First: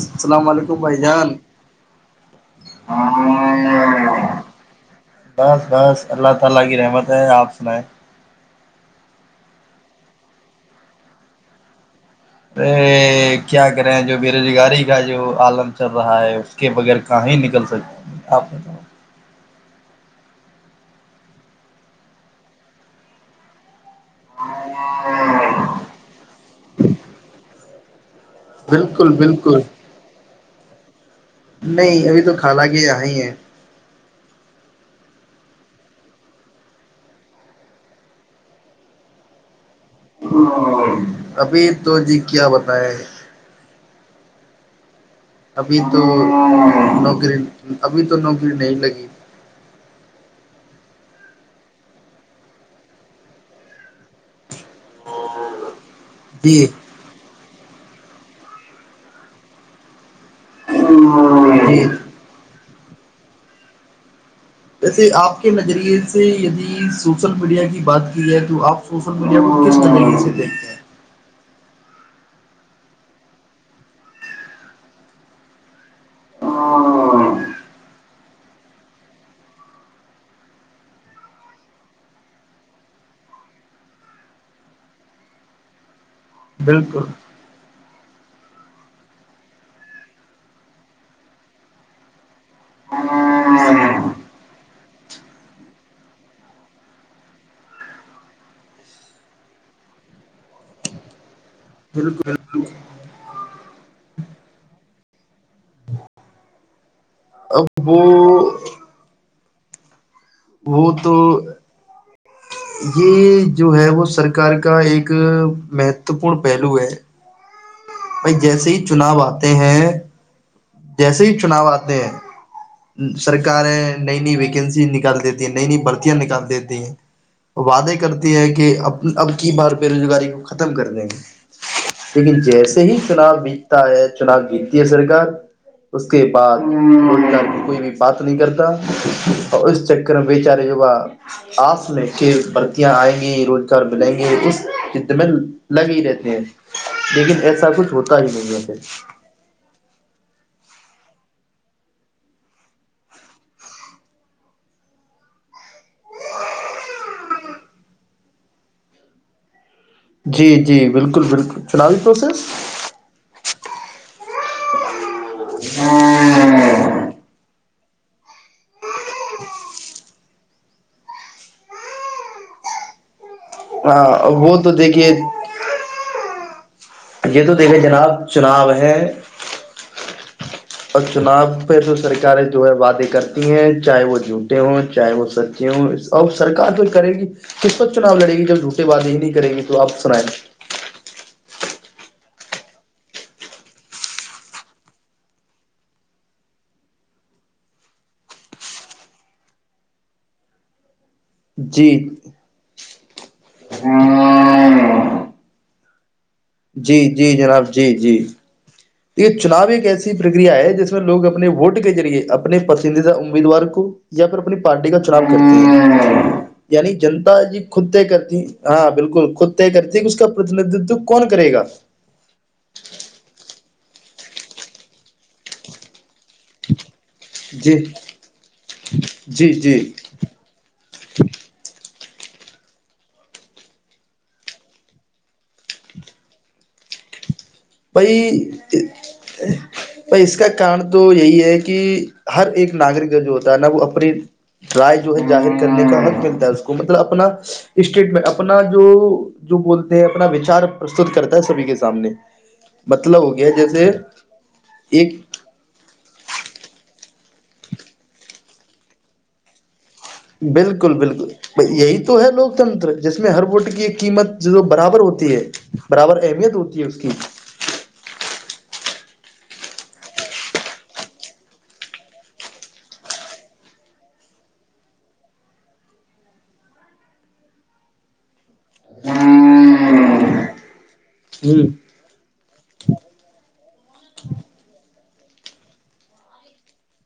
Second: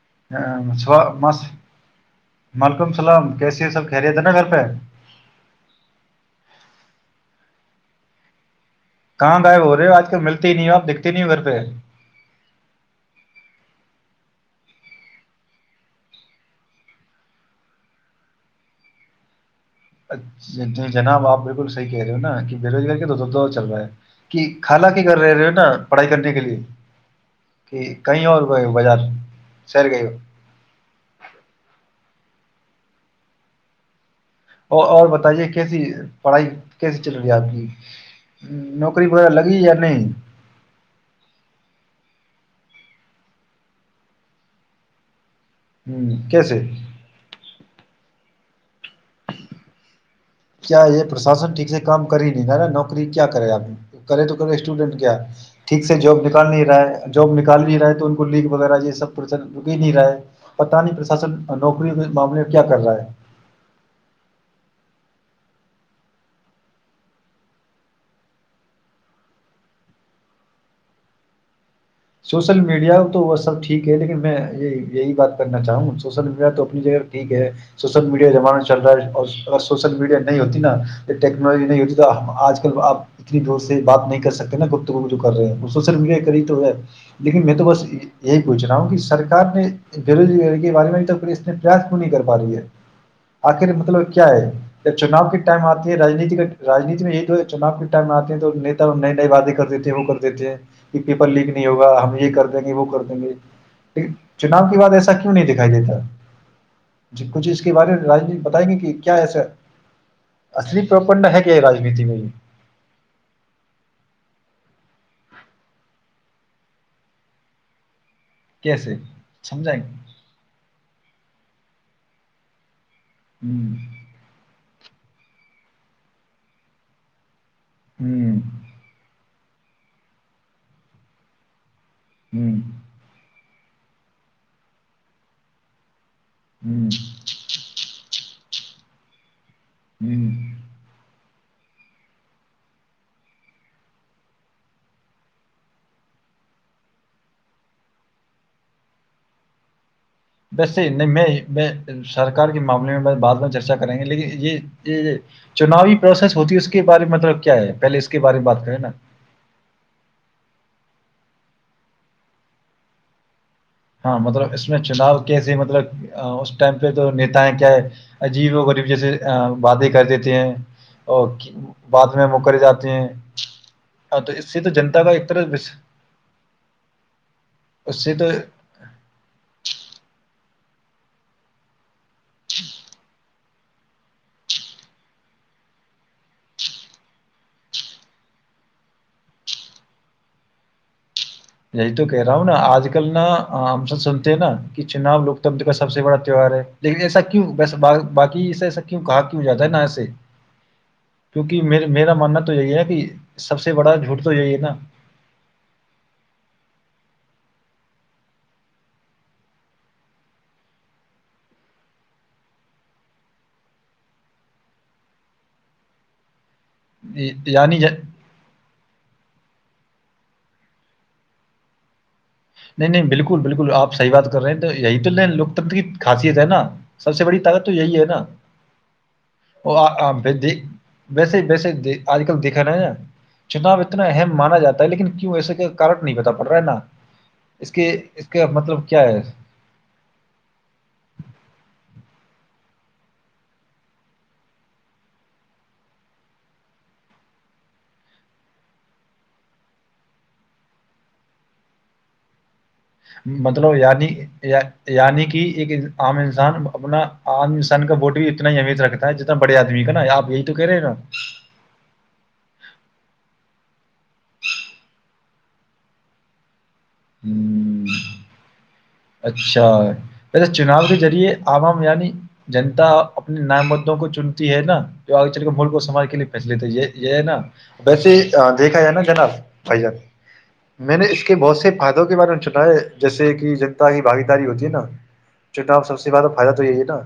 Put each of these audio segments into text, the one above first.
ج السلام علیکم مس بھائی جان وعلیکم السلام کیسی ہے سب خیریت ہے نا گھر پہ بس بس اللہ تعالی کی رحمت ہے آپ اس میں کہاں غائب ہو رہے ہو آج کل ملتی ہی نہیں آپ دیکھتے نہیں ہو گھر پہ ارے کیا کریں جو بےروزگاری کا جو آالم چل رہا ہے اس کے بغیر کہ ہی نکل سکتا ہیں آپ بتاؤ اچ جناب آپ بالکل صح کہہ رہے ہو نا کہ بے روزگاری کا تو د د چل رہا ہے کہ خال کی کر رہے رہے ہو نا پڑھائی کرنے کے لیے کہ کہیں اور کہیں بازار بالکل بالکل سیر گئی ہو نہیں ابھی تو خالہ کے یہاں ہی ہے اور اور بتائیے کیسی پڑھائی کیسی چل رہی ہے آپ کی نوکری وغیرہ لگی یا نہیں ابھی تو جی کیا بتائے ابھی تو ہ کیسے نوکری ابھی تو نوکری نہیں لگی کیا یہ پرشاسن ٹھیک سے کام کری ہی نہیں تھا نا نوکری کیا کرے آپ کرے تو کرے اسٹوڈنٹ کیا ٹھیک سے جاب نکال نہیں جی رہا ہے جاب نکال ڈال بھی رہا تو ان کو لگ وغیرہ یہ سب پر رک نہیں رہا ہے پتانی پرشاسن جی نوکری کے معاملے پر کیا کر رہا ہے ویسے آپ کے نظریے سے یدی سوشل میڈیا کی بات کی جائے تو آپ سوشل میڈیا کو کس طریقے سے دیکھتے ہیں سوشل میڈیا تو وہ سب ٹھیک ہے لیکن میں یہی بات کرنا چاہوں سوشل میڈیا تو اپنی جگہ ٹھیک ہے سوشل میڈیا زمانہ چل رہا ہے اور اگر سوشل میڈیا نہیں ہوتی نا ٹیکنالوجی نہیں ہوتی تو آج کل آپ اتنی زور سے بات نہیں کر سکتے نا خود تو جو کر رہے ہیں اور سوشل میڈیا کرریتر بالکل لیکن میں تو بس یہی پوچھ رہا ہوں کہ سرار نے بےروزگاری کے بارے میں تو پ اس پریاس کیوں نہیں کر پا رہی ہے آخر مطلب کیا ہے ج چناؤ کے ٹائم آتے ہے میں یہ تو چنا کے ٹائم آتے ہیں تو نیتا نئے نئے وعدے کرتے تھے وہ کر دیتے ہیں کہ پیپر لیکنے ہوگا ہم بالکل یہ کر دیں گے وہ کرتے ل چناؤ کے بع ایسا کیوں نہیں دکھائی دیتا ج کچھ اس کے اب بارے وہ میں بتائیں گے کہ کیا ایسا اصلی وہ تو پرپنڈ ہے کیا یہ رجنیتی میں یہ یہ جو ہے وہ سرکار کا ایک مہتوپورن پہلو ہے بھائی جیسے ہی کیسے چناؤ آتے سمجھائیں ہیں گے جیسے ہی چناؤ آتے ہیں ہ سرکیں نئی نئی ویکنسیز نکال دیتی ہیں نئی نئی برتیاں نکال دیتی ہیں وعدے کرتی ہیں کہ ہ اب کی بار بے روزگاری کو ختم کر دیں گے لیکن جیسے ہی چناب بھی ہے چناؤ جیتتی ہے سرکار اس کے بعد ہ کوئی بھی بات نہیں کرتا تا اور اس چکر ہ میں بی ہ چار یوا آس میں کے بھرتیاں آئیں گی روزگار ملیں گے اس د میں لگے ہی رہتے ہیں لیکن ایسا کچھ ہوتا ہی نہیں ہے پھر ویسے نہیں میں میں سرکار کے معاملے میں بعد میں چرچا کریں گے لیکن یہ یہ چناوی پروسیس ہوتی ہے اس کے بارے میں مطلب کیا ہے پہلے اس کے بارے میں بات کریں نا جی جی بالکل بالکل چناوی پروسیس ہاں مطلب اس میں چناؤ کیسے ہی مطلب اس ٹائم پہ تو نیتا ہے کیا ہے عجیب اور غریب جیسے وادیں کر دیتے ہیں اور بعد میں مکر جاتے ہیں ہاں اس وہ سے تو جنتا دیکھیے کا ایک طرح بس- یہ تو دیکھے اس جناب سے تو چناؤ ہے اور چناؤ پہ تو سرکاریں جو ہے وعدے کرتی ہیں چاہے وہ جھوٹے ہوں چاہے وہ سچے ہوں اور سرکار جو کرے گی کس وقت چناؤ لڑے گی جب جھوٹے وعدے ہی نہیں کرے گی تو آپ سنیں یہی تو کہہ رہا ہوں نا آج کل نا ہم سب سنتے ہیں نا کہ چناؤ لوکتنتر کا سب سے بڑا تیوار ہے لیکن ایسا کیوں وسا باقی ای ایسا کیوں کہا کیوں جاتا ہے ن ایسے کیونکہ جی م میرا ماننا تو یہی ہے کہ سب سے بڑا جھوٹ تو یہی ہے نا جی جی جناب جی جی یہ چناؤ ایک ایسی پرکریا ہے جس میں لوگ اپنے ووٹ کے ذریعے اپنے پسندیدہ امیدوار کو یا پھر اپنی پارٹی کا چناؤ کرتے ہیں یعنی جنتا جی یعنی خود ج- ت کرتی ہاں بالکل خود کرتی کہ اس کا پرتیندتو کون کرے گا نہیں نہیں بالکل بالکل آپ صحی بات کر رہے ہیں تو یہی تو ل لوکتنر کی خاصیت ہے نا سب سے بڑی طاقت تو جی یہی ہے نا جی جی د ویسے ویسے د آج کل دیکھا رہا نا چناؤ اتنا اہم مانا جا ہے لیکن کیوں ایے کا کٹ نہیں بتا پڑ رہا ہے نا اس کے اس بائی کا مطلب کیا ہے بائی اس کا کارن تو یہی ہے کہ ہر ایک ناگرک کا جو ہوتا ہے نا وہ اپنی رائے جو ہے جظاہر کرنے کا حق ملتا ہے اس کو مطلب اپنا اسٹیٹمنٹ اپنا جو جو بولتے ہیں اپنا وچار پرستت کرتا ہے سبھی کے سامنے ہو گیا مطلب جیسے یعنی ایک یعنی کہ ایک عام انسان اپنا آام انسان کا بورڈ بھی اتنا ایمیت رکھتا ہے جتنا بڑیا آد بالکل بالکل یہی تو ہے لوکتنتر جس میں ہر ووٹ کے یہ قیمت جو برابر ہوتی ہے برابر اہمیت ہوتی اس کی ہوں۔ اچھا ویسے چناؤ کے ذریعے عام آام یعنی جنتا اپنے نام موں کو چنتی ہے نا جو آگے چل کے ملک کو سماج کے لیے پھیس لیتا ہے یہ یہ ہے نا ویسے دیکھا جائے نا جناب بھائی ہوں میں نے اس کے بہت سے فائدوں کے بارے میں چنا ہے جیسے کہ، باگ داری ہوتی نا چناب سب سے زیادہ فائدہ تو یہی ہے نا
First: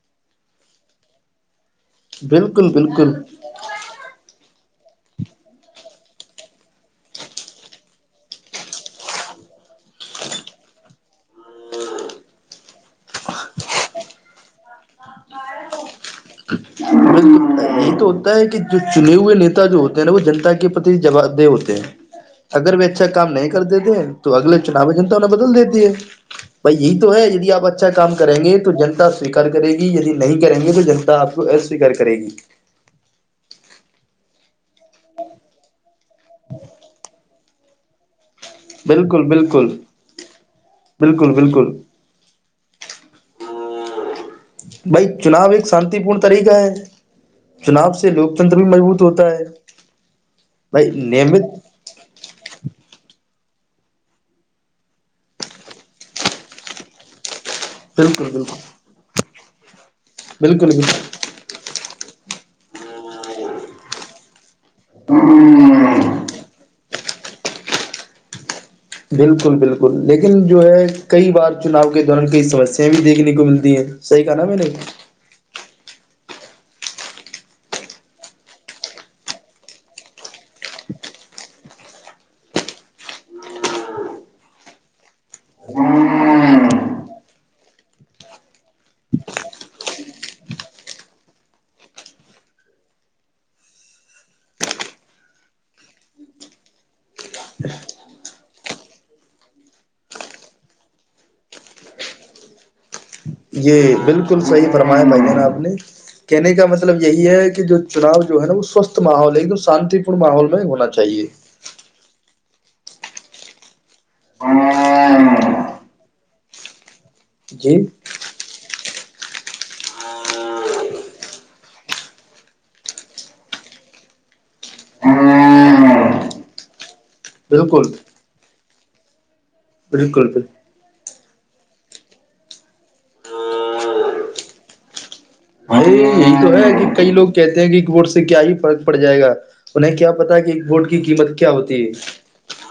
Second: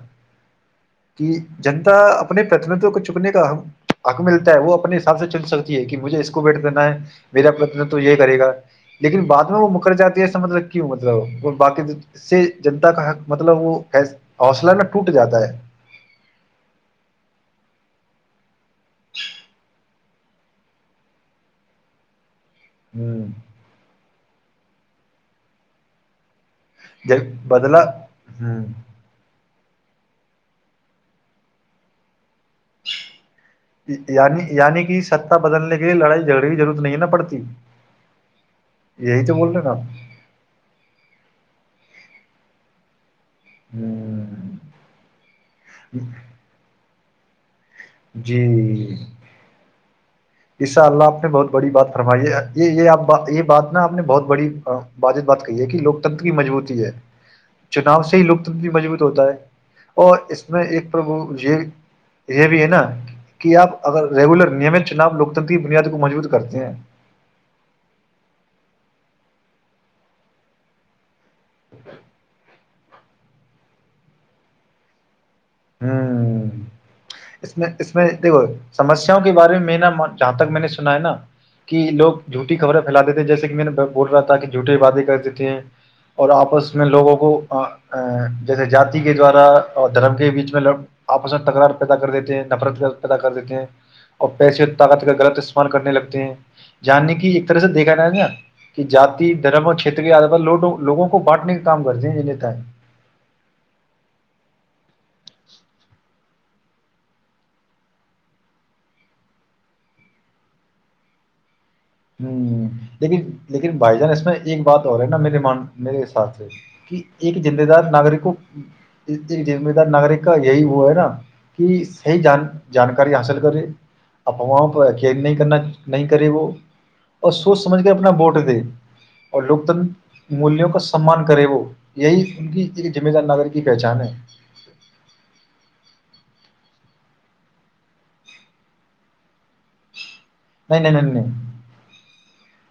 کہ جنتا اپنے بالکل پرتنتو کو بالکل چکنے کا حق ملتا ہے وہ حساب سے چل سکتی ہے کہ مجھے اس کو بیٹ دینا ہے میرا پرن تو یہ کرے گا لیکن بع میں وہ مکر جاتی ہے م کیوں مطلب وہ باقی اس سے جنتا کا حق مطلب وہ حوصلہ میں ٹوٹ جاتا ہے یہ تو ہوتا ہے کہ جو چنے ہوئے نیتا جو نا وہ جنتا کے پرتی جواب دہ ہوتے ہیں اگر وہ اچھا ہ کام نہیں کر دیتے تو اگلے چناو ہے جنتا انیں بدل دیتی ہے بھائی یہی ج تو ہے ی آپ بدلا اچھا کام کریں گے ہوں تو جنتا سیکار کرے گی ی نہیں کریں گے تو جنتا آپ کو ا اسویکار کرے گی یعنی یعنی کہ ستا بدلنے کے لیے لڑائی جگڑی ضرت نہیں ہے نہ پر پچ بالکل بالکل بالکل بالکل ہوں بھائی چناؤ ایک شانتی پورن طریقہ ہے چناب سے لوکتنتر بھی جی مضبوط ہوتا ہے انشاء بھائی اللہ آپ نے بہت بڑی بات فرمائی ہے نیمت یہ یہ آپ یہ بات نا آپ نے بہت بڑی بازت بات کہی ہے کہ لوکتنتر کی مجبوط ہے چناؤ سے ہی بالکل بالکل لوکتنتر بھی مضبوط ہوتا ہے اور اس میں بالکل ایک پربو یہ یہ بھی نا کہ آپ اگر ریگولر نیمت چناؤ لوکتنتری بنیاد کو بالکل مجبوط کرتے ہیں بالکل بالکل لیکن جو ہے کئی بار چناؤ کے دوران کئی سمسیا بھی دیکھنے کو ملتی ہے صحی کہا نا میں نے ہ اس میں اس میں دیکھو سمسیاؤں کے بارے میں میںا جہاں تک میں نے سنا ہے نا کہ لوگ جھوٹی خبریں پھیلا دی تھے جیسے کہ میں نے بول رہا تھا کہ جھوٹے بادے کر دیتے ہیں اور آپس میں لوگوں کو جیسے جی کے دوارا اور دھرم کے بیچ اس میںگ آپس میں تکرار پیدا کر دیتے ہیں نفرت پیدا کر دیتے ہیں اور پیسے طاقت کا غلط استعمال کرنے لگتے ہیں جاننے کی ایک طرح سے دیکھا جائے ہے نا کہ جاتی دھرم اور چھیت کیو لوگوں کو بانٹنے کا کام کرتے ہیںتا یہ بالکل صحیح فرما ہے بھائی جان آپ نے کہنے کا مطلب یہی ہے کہ جو چناؤ جو ہے نا وہ سوستھ ماحول ہے ایک دم شانتی پورن ماحول میں ہونا چاہیے ہ لیکن لیکن بائی جان اس میں ایک بات ہو رہ ہے نا میرے من میرے حساتھ سے کہ ایک جے جی دار ناگرک ہو ذم دار ناگرک کا یہی وہ ہے نا کہ صحیح جان جانکاری حاصل کرے افواہ پ نہیں کرنا نہیں کرے وہ اور سوچ سمجھ کے بالکل اپنا ووٹ دے اور بالکل لوکتنر بالکل ملوں کا سمان کر کرے وہ یہی ان کی ایک ذمہ دار ناگر کی پہچان ہے ا یہی تو ہے کہ کئی لوگ کہتے ہیں کہ ایک ووٹ سے کیا ہی فرق پڑ جائے گا انہیں کیا پتا کہ ایک نہیں ووٹ نہیں کی نہیں نہیں قیمت کیا ہوتی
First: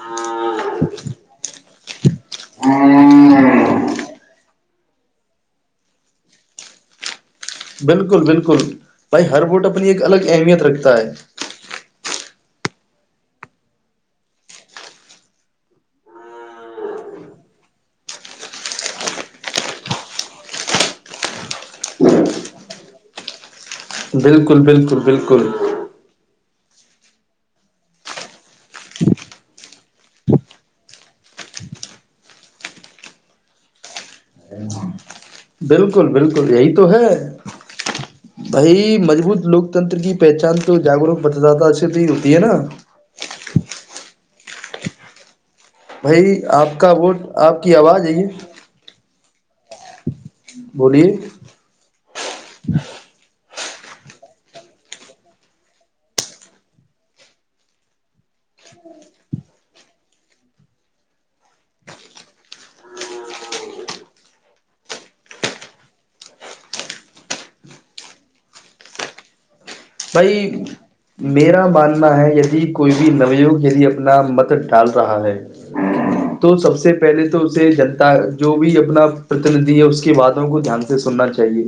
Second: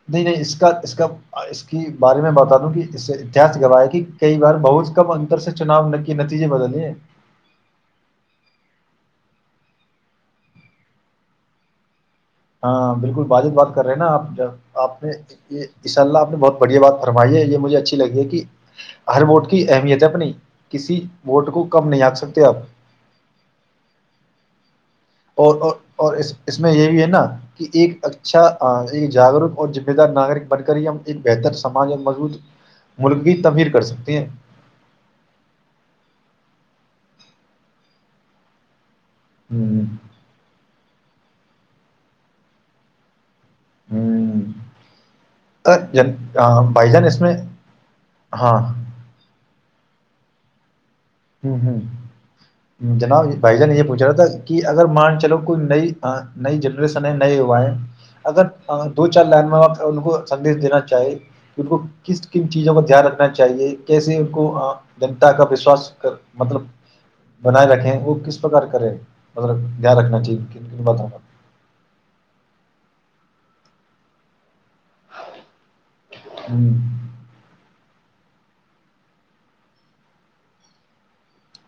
نہیں نہیں اس کا اس کا اس کے بارے میں بتا دوں کہ اس سے اتہاس ہے گواہ کہ کئی بار بہت کے کم انتر سے چناؤ کے نتیجے بدلے بالکل بالکل بھائی ہر ووٹ اپنی ایک الگ اہمیت رکھتا ہے ہاں بالکل بجب بات کر رہے ہیں نا آپ آپ نے انشاء اللہ آپ نے بہت بڑھیا بات فرمائی ہے یہ مجھے اچھی لگی ہے کہ ہر ووٹ کی اہمیت ہے اپنی کسی ووٹ کو کم نہیں آکھ سکتے آپ بالکل بالکل بالکل اور اور اور اس اس میں یہ بھی ہے نا کہ ایک اچھا ایک جاگروک اور ذمے دار ناگرک بن کر ہی ہم ایک بہتر سماج اور مضبوط ملک کی تحیر کر سکتے ہیں بالکل بالکل یہی تو ہے بائی مضبوت لوکتنر کی پہچان تو جاگروک متدادہ سے بھی ہوتی ہے نا ہوں بھائی آپ کا ووٹ آپ کی آواز ہے یہ ہاں ہوں ہوں ہوں ہ جناب بھائی جان یہ پوچھ رہا تھا کہ اگر مان چلو کوئی نئی نئی جنریشن ہے نئے یوا ہیں اگر دو چار لائن میں ان کو سدیش دینا چاہے کہ ان کو کس کن چیزوں کا دھیان رکھنا چاہیے کیسے ان کو جنتا کا وشواس مطلب بنائے رکھے وہ کس پرکار کرے مطلب دھیان رکھنا چاہیے بھائی کن کن باتوں کا میرا ماننا ہے ید کوئی بھی نو وگ یہی اپنا متلد ال رہا ہے تو ہ سب سے پہلے تو اسے جن جو بھی اپنا پرتندھی ہے اس کی باتوں کو دھیان سے سننا چاہیے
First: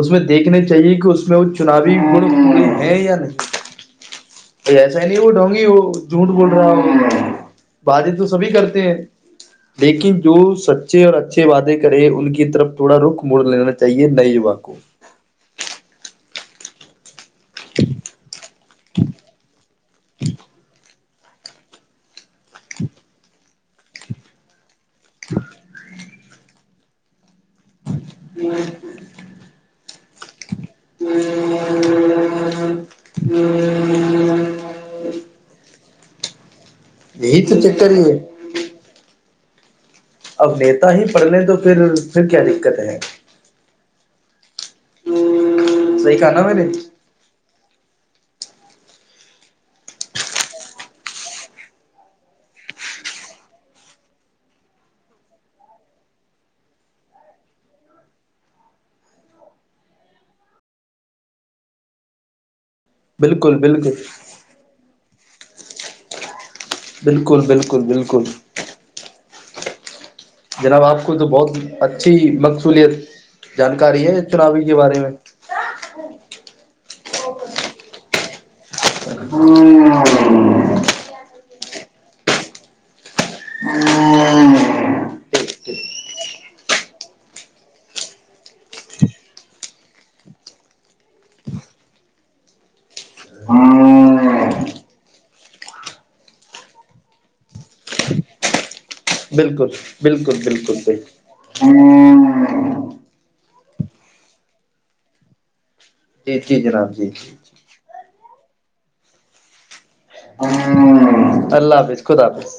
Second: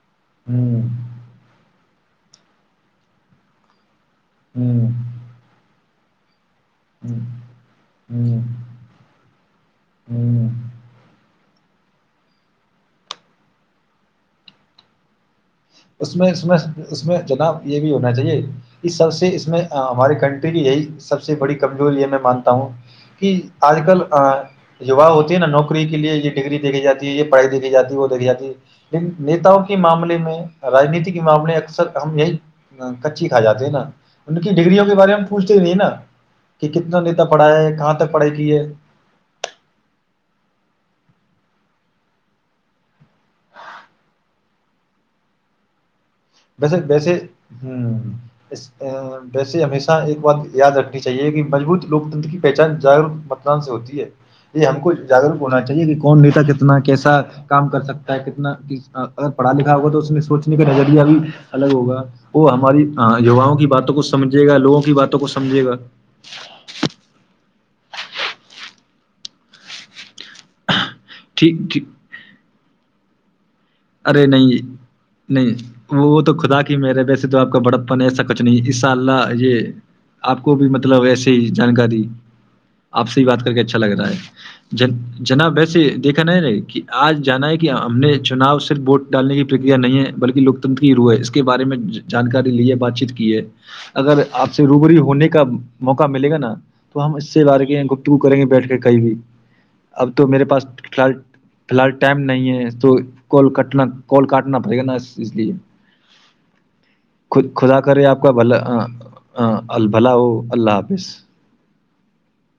اس میں دیکھنے ہ چاہیے کہ اس میں وہ چناوی ب [unintelligible] یہ ل [unintelligible] ایسا ہی نہیں ہ وہ ڈھونگی وہ جھ بول [unintelligible] باتیں تو ہ سبھی کرتے ہیں لیکن جو ہ ہ سچے اور اچھے وعدے کرے ان کی طرف تھوڑا رخ موڑ لینا چاہیے نئے ووا کو اس میں اس میں اس میں [unintelligible] جناب یہ بھی ہونا چاہیے اس سب سے اس میں ہماری کنٹری کی یہی [unintelligible] سب سے بڑی کمزور یہ میں مانتا ہوں کہ آج کل [unintelligible] یہ و ہوتی ہے نا نوکری کے لیے یہ [unintelligible] ڈگری د دی جاتی ہے یہ [unintelligible] پڑھائی دیکھی جاتی ہے وہ دیکھی جاتی ہے لیکن نیتاؤ کے معاملے میں [unintelligible] رانیتی کے معاملے اکثر ہم یہی کچی کھا جاتے ہیں نا ان کی ڈگریوں کے بارے میں ہم پوچھتے نہیں نا [unintelligible] کہ کتنا نیتا یہی تو پڑھایا ہے چکر کہاں ہی تک پڑھائی کی ہے [unintelligible] اب نیتا ہی پڑھ لیں تو پھر پھر کیا دقت ہے [unintelligible] س [unintelligible] ویسے ویسے ہ [unintelligible] ویسے ہمیشہ ایک بات یاد رکھنی چاہیے کہ مجبوط لوکتنت کی پہچان جاگروک متدان سے ہوتی ہے یہ ہم کو جاگروک ہونا چاہیے کہ کون نتا کتنا کیسا کام کر سکتا ہے کتنا اگر پڑھا لکھا ہوگا تو اس سوچنے کا نظریہ بھی [unintelligible] الگ ہوگا وہ ہماری [unintelligible] ہاں یواؤں بالکل کی باتوں بالکل کو سمجھے گا لوگوں کی باتوں کو سمجھے گا [unintelligible] بالکل بالکل بالکل [unintelligible] جناب آپ [unintelligible] بالکل تو بہت ٹھیک ٹھیک اچھی مقصولیت [unintelligible] جانکاری ہے ارے چناوی نہیں کے بارے میں نہیں وہ وہ تو خدا [unintelligible] میرے ویس تو آپ کا بڑپن نہیں سچ [unintelligible] نہیں اسشاء اللہ یہ آپ کو بھی مطلب ایسے ہی [unintelligible] جانکاری آپ سے ہی بات کر کے اچھا لگ رہا ہے جناب ویسے دیکھا نہ ہے ن کہ آج جانا ہے کہ ہم نے چناؤ سے [unintelligible] ووٹ ڈالنے کی پرکیا نہیں ہے بلکہ لوکتن کی رو ہے اس کے بارے میں جانکاری لی ہے بات چیت کی اگر آپ سے روبری ہونے کا موقع ملے گ نا تو ہم اس سےار گتگو کریں گے بیٹھ کر کہئی بھی بالکل اب تو بالکل میرے پاس بالکل فال بال فی الحال ٹائم نہیں ہے تو کاٹنا کال کاٹنا پڑے گا نا اس لیے جی جی جی رام جی بول ہاں ہاں ہ اللہ حافظ خدا حافظ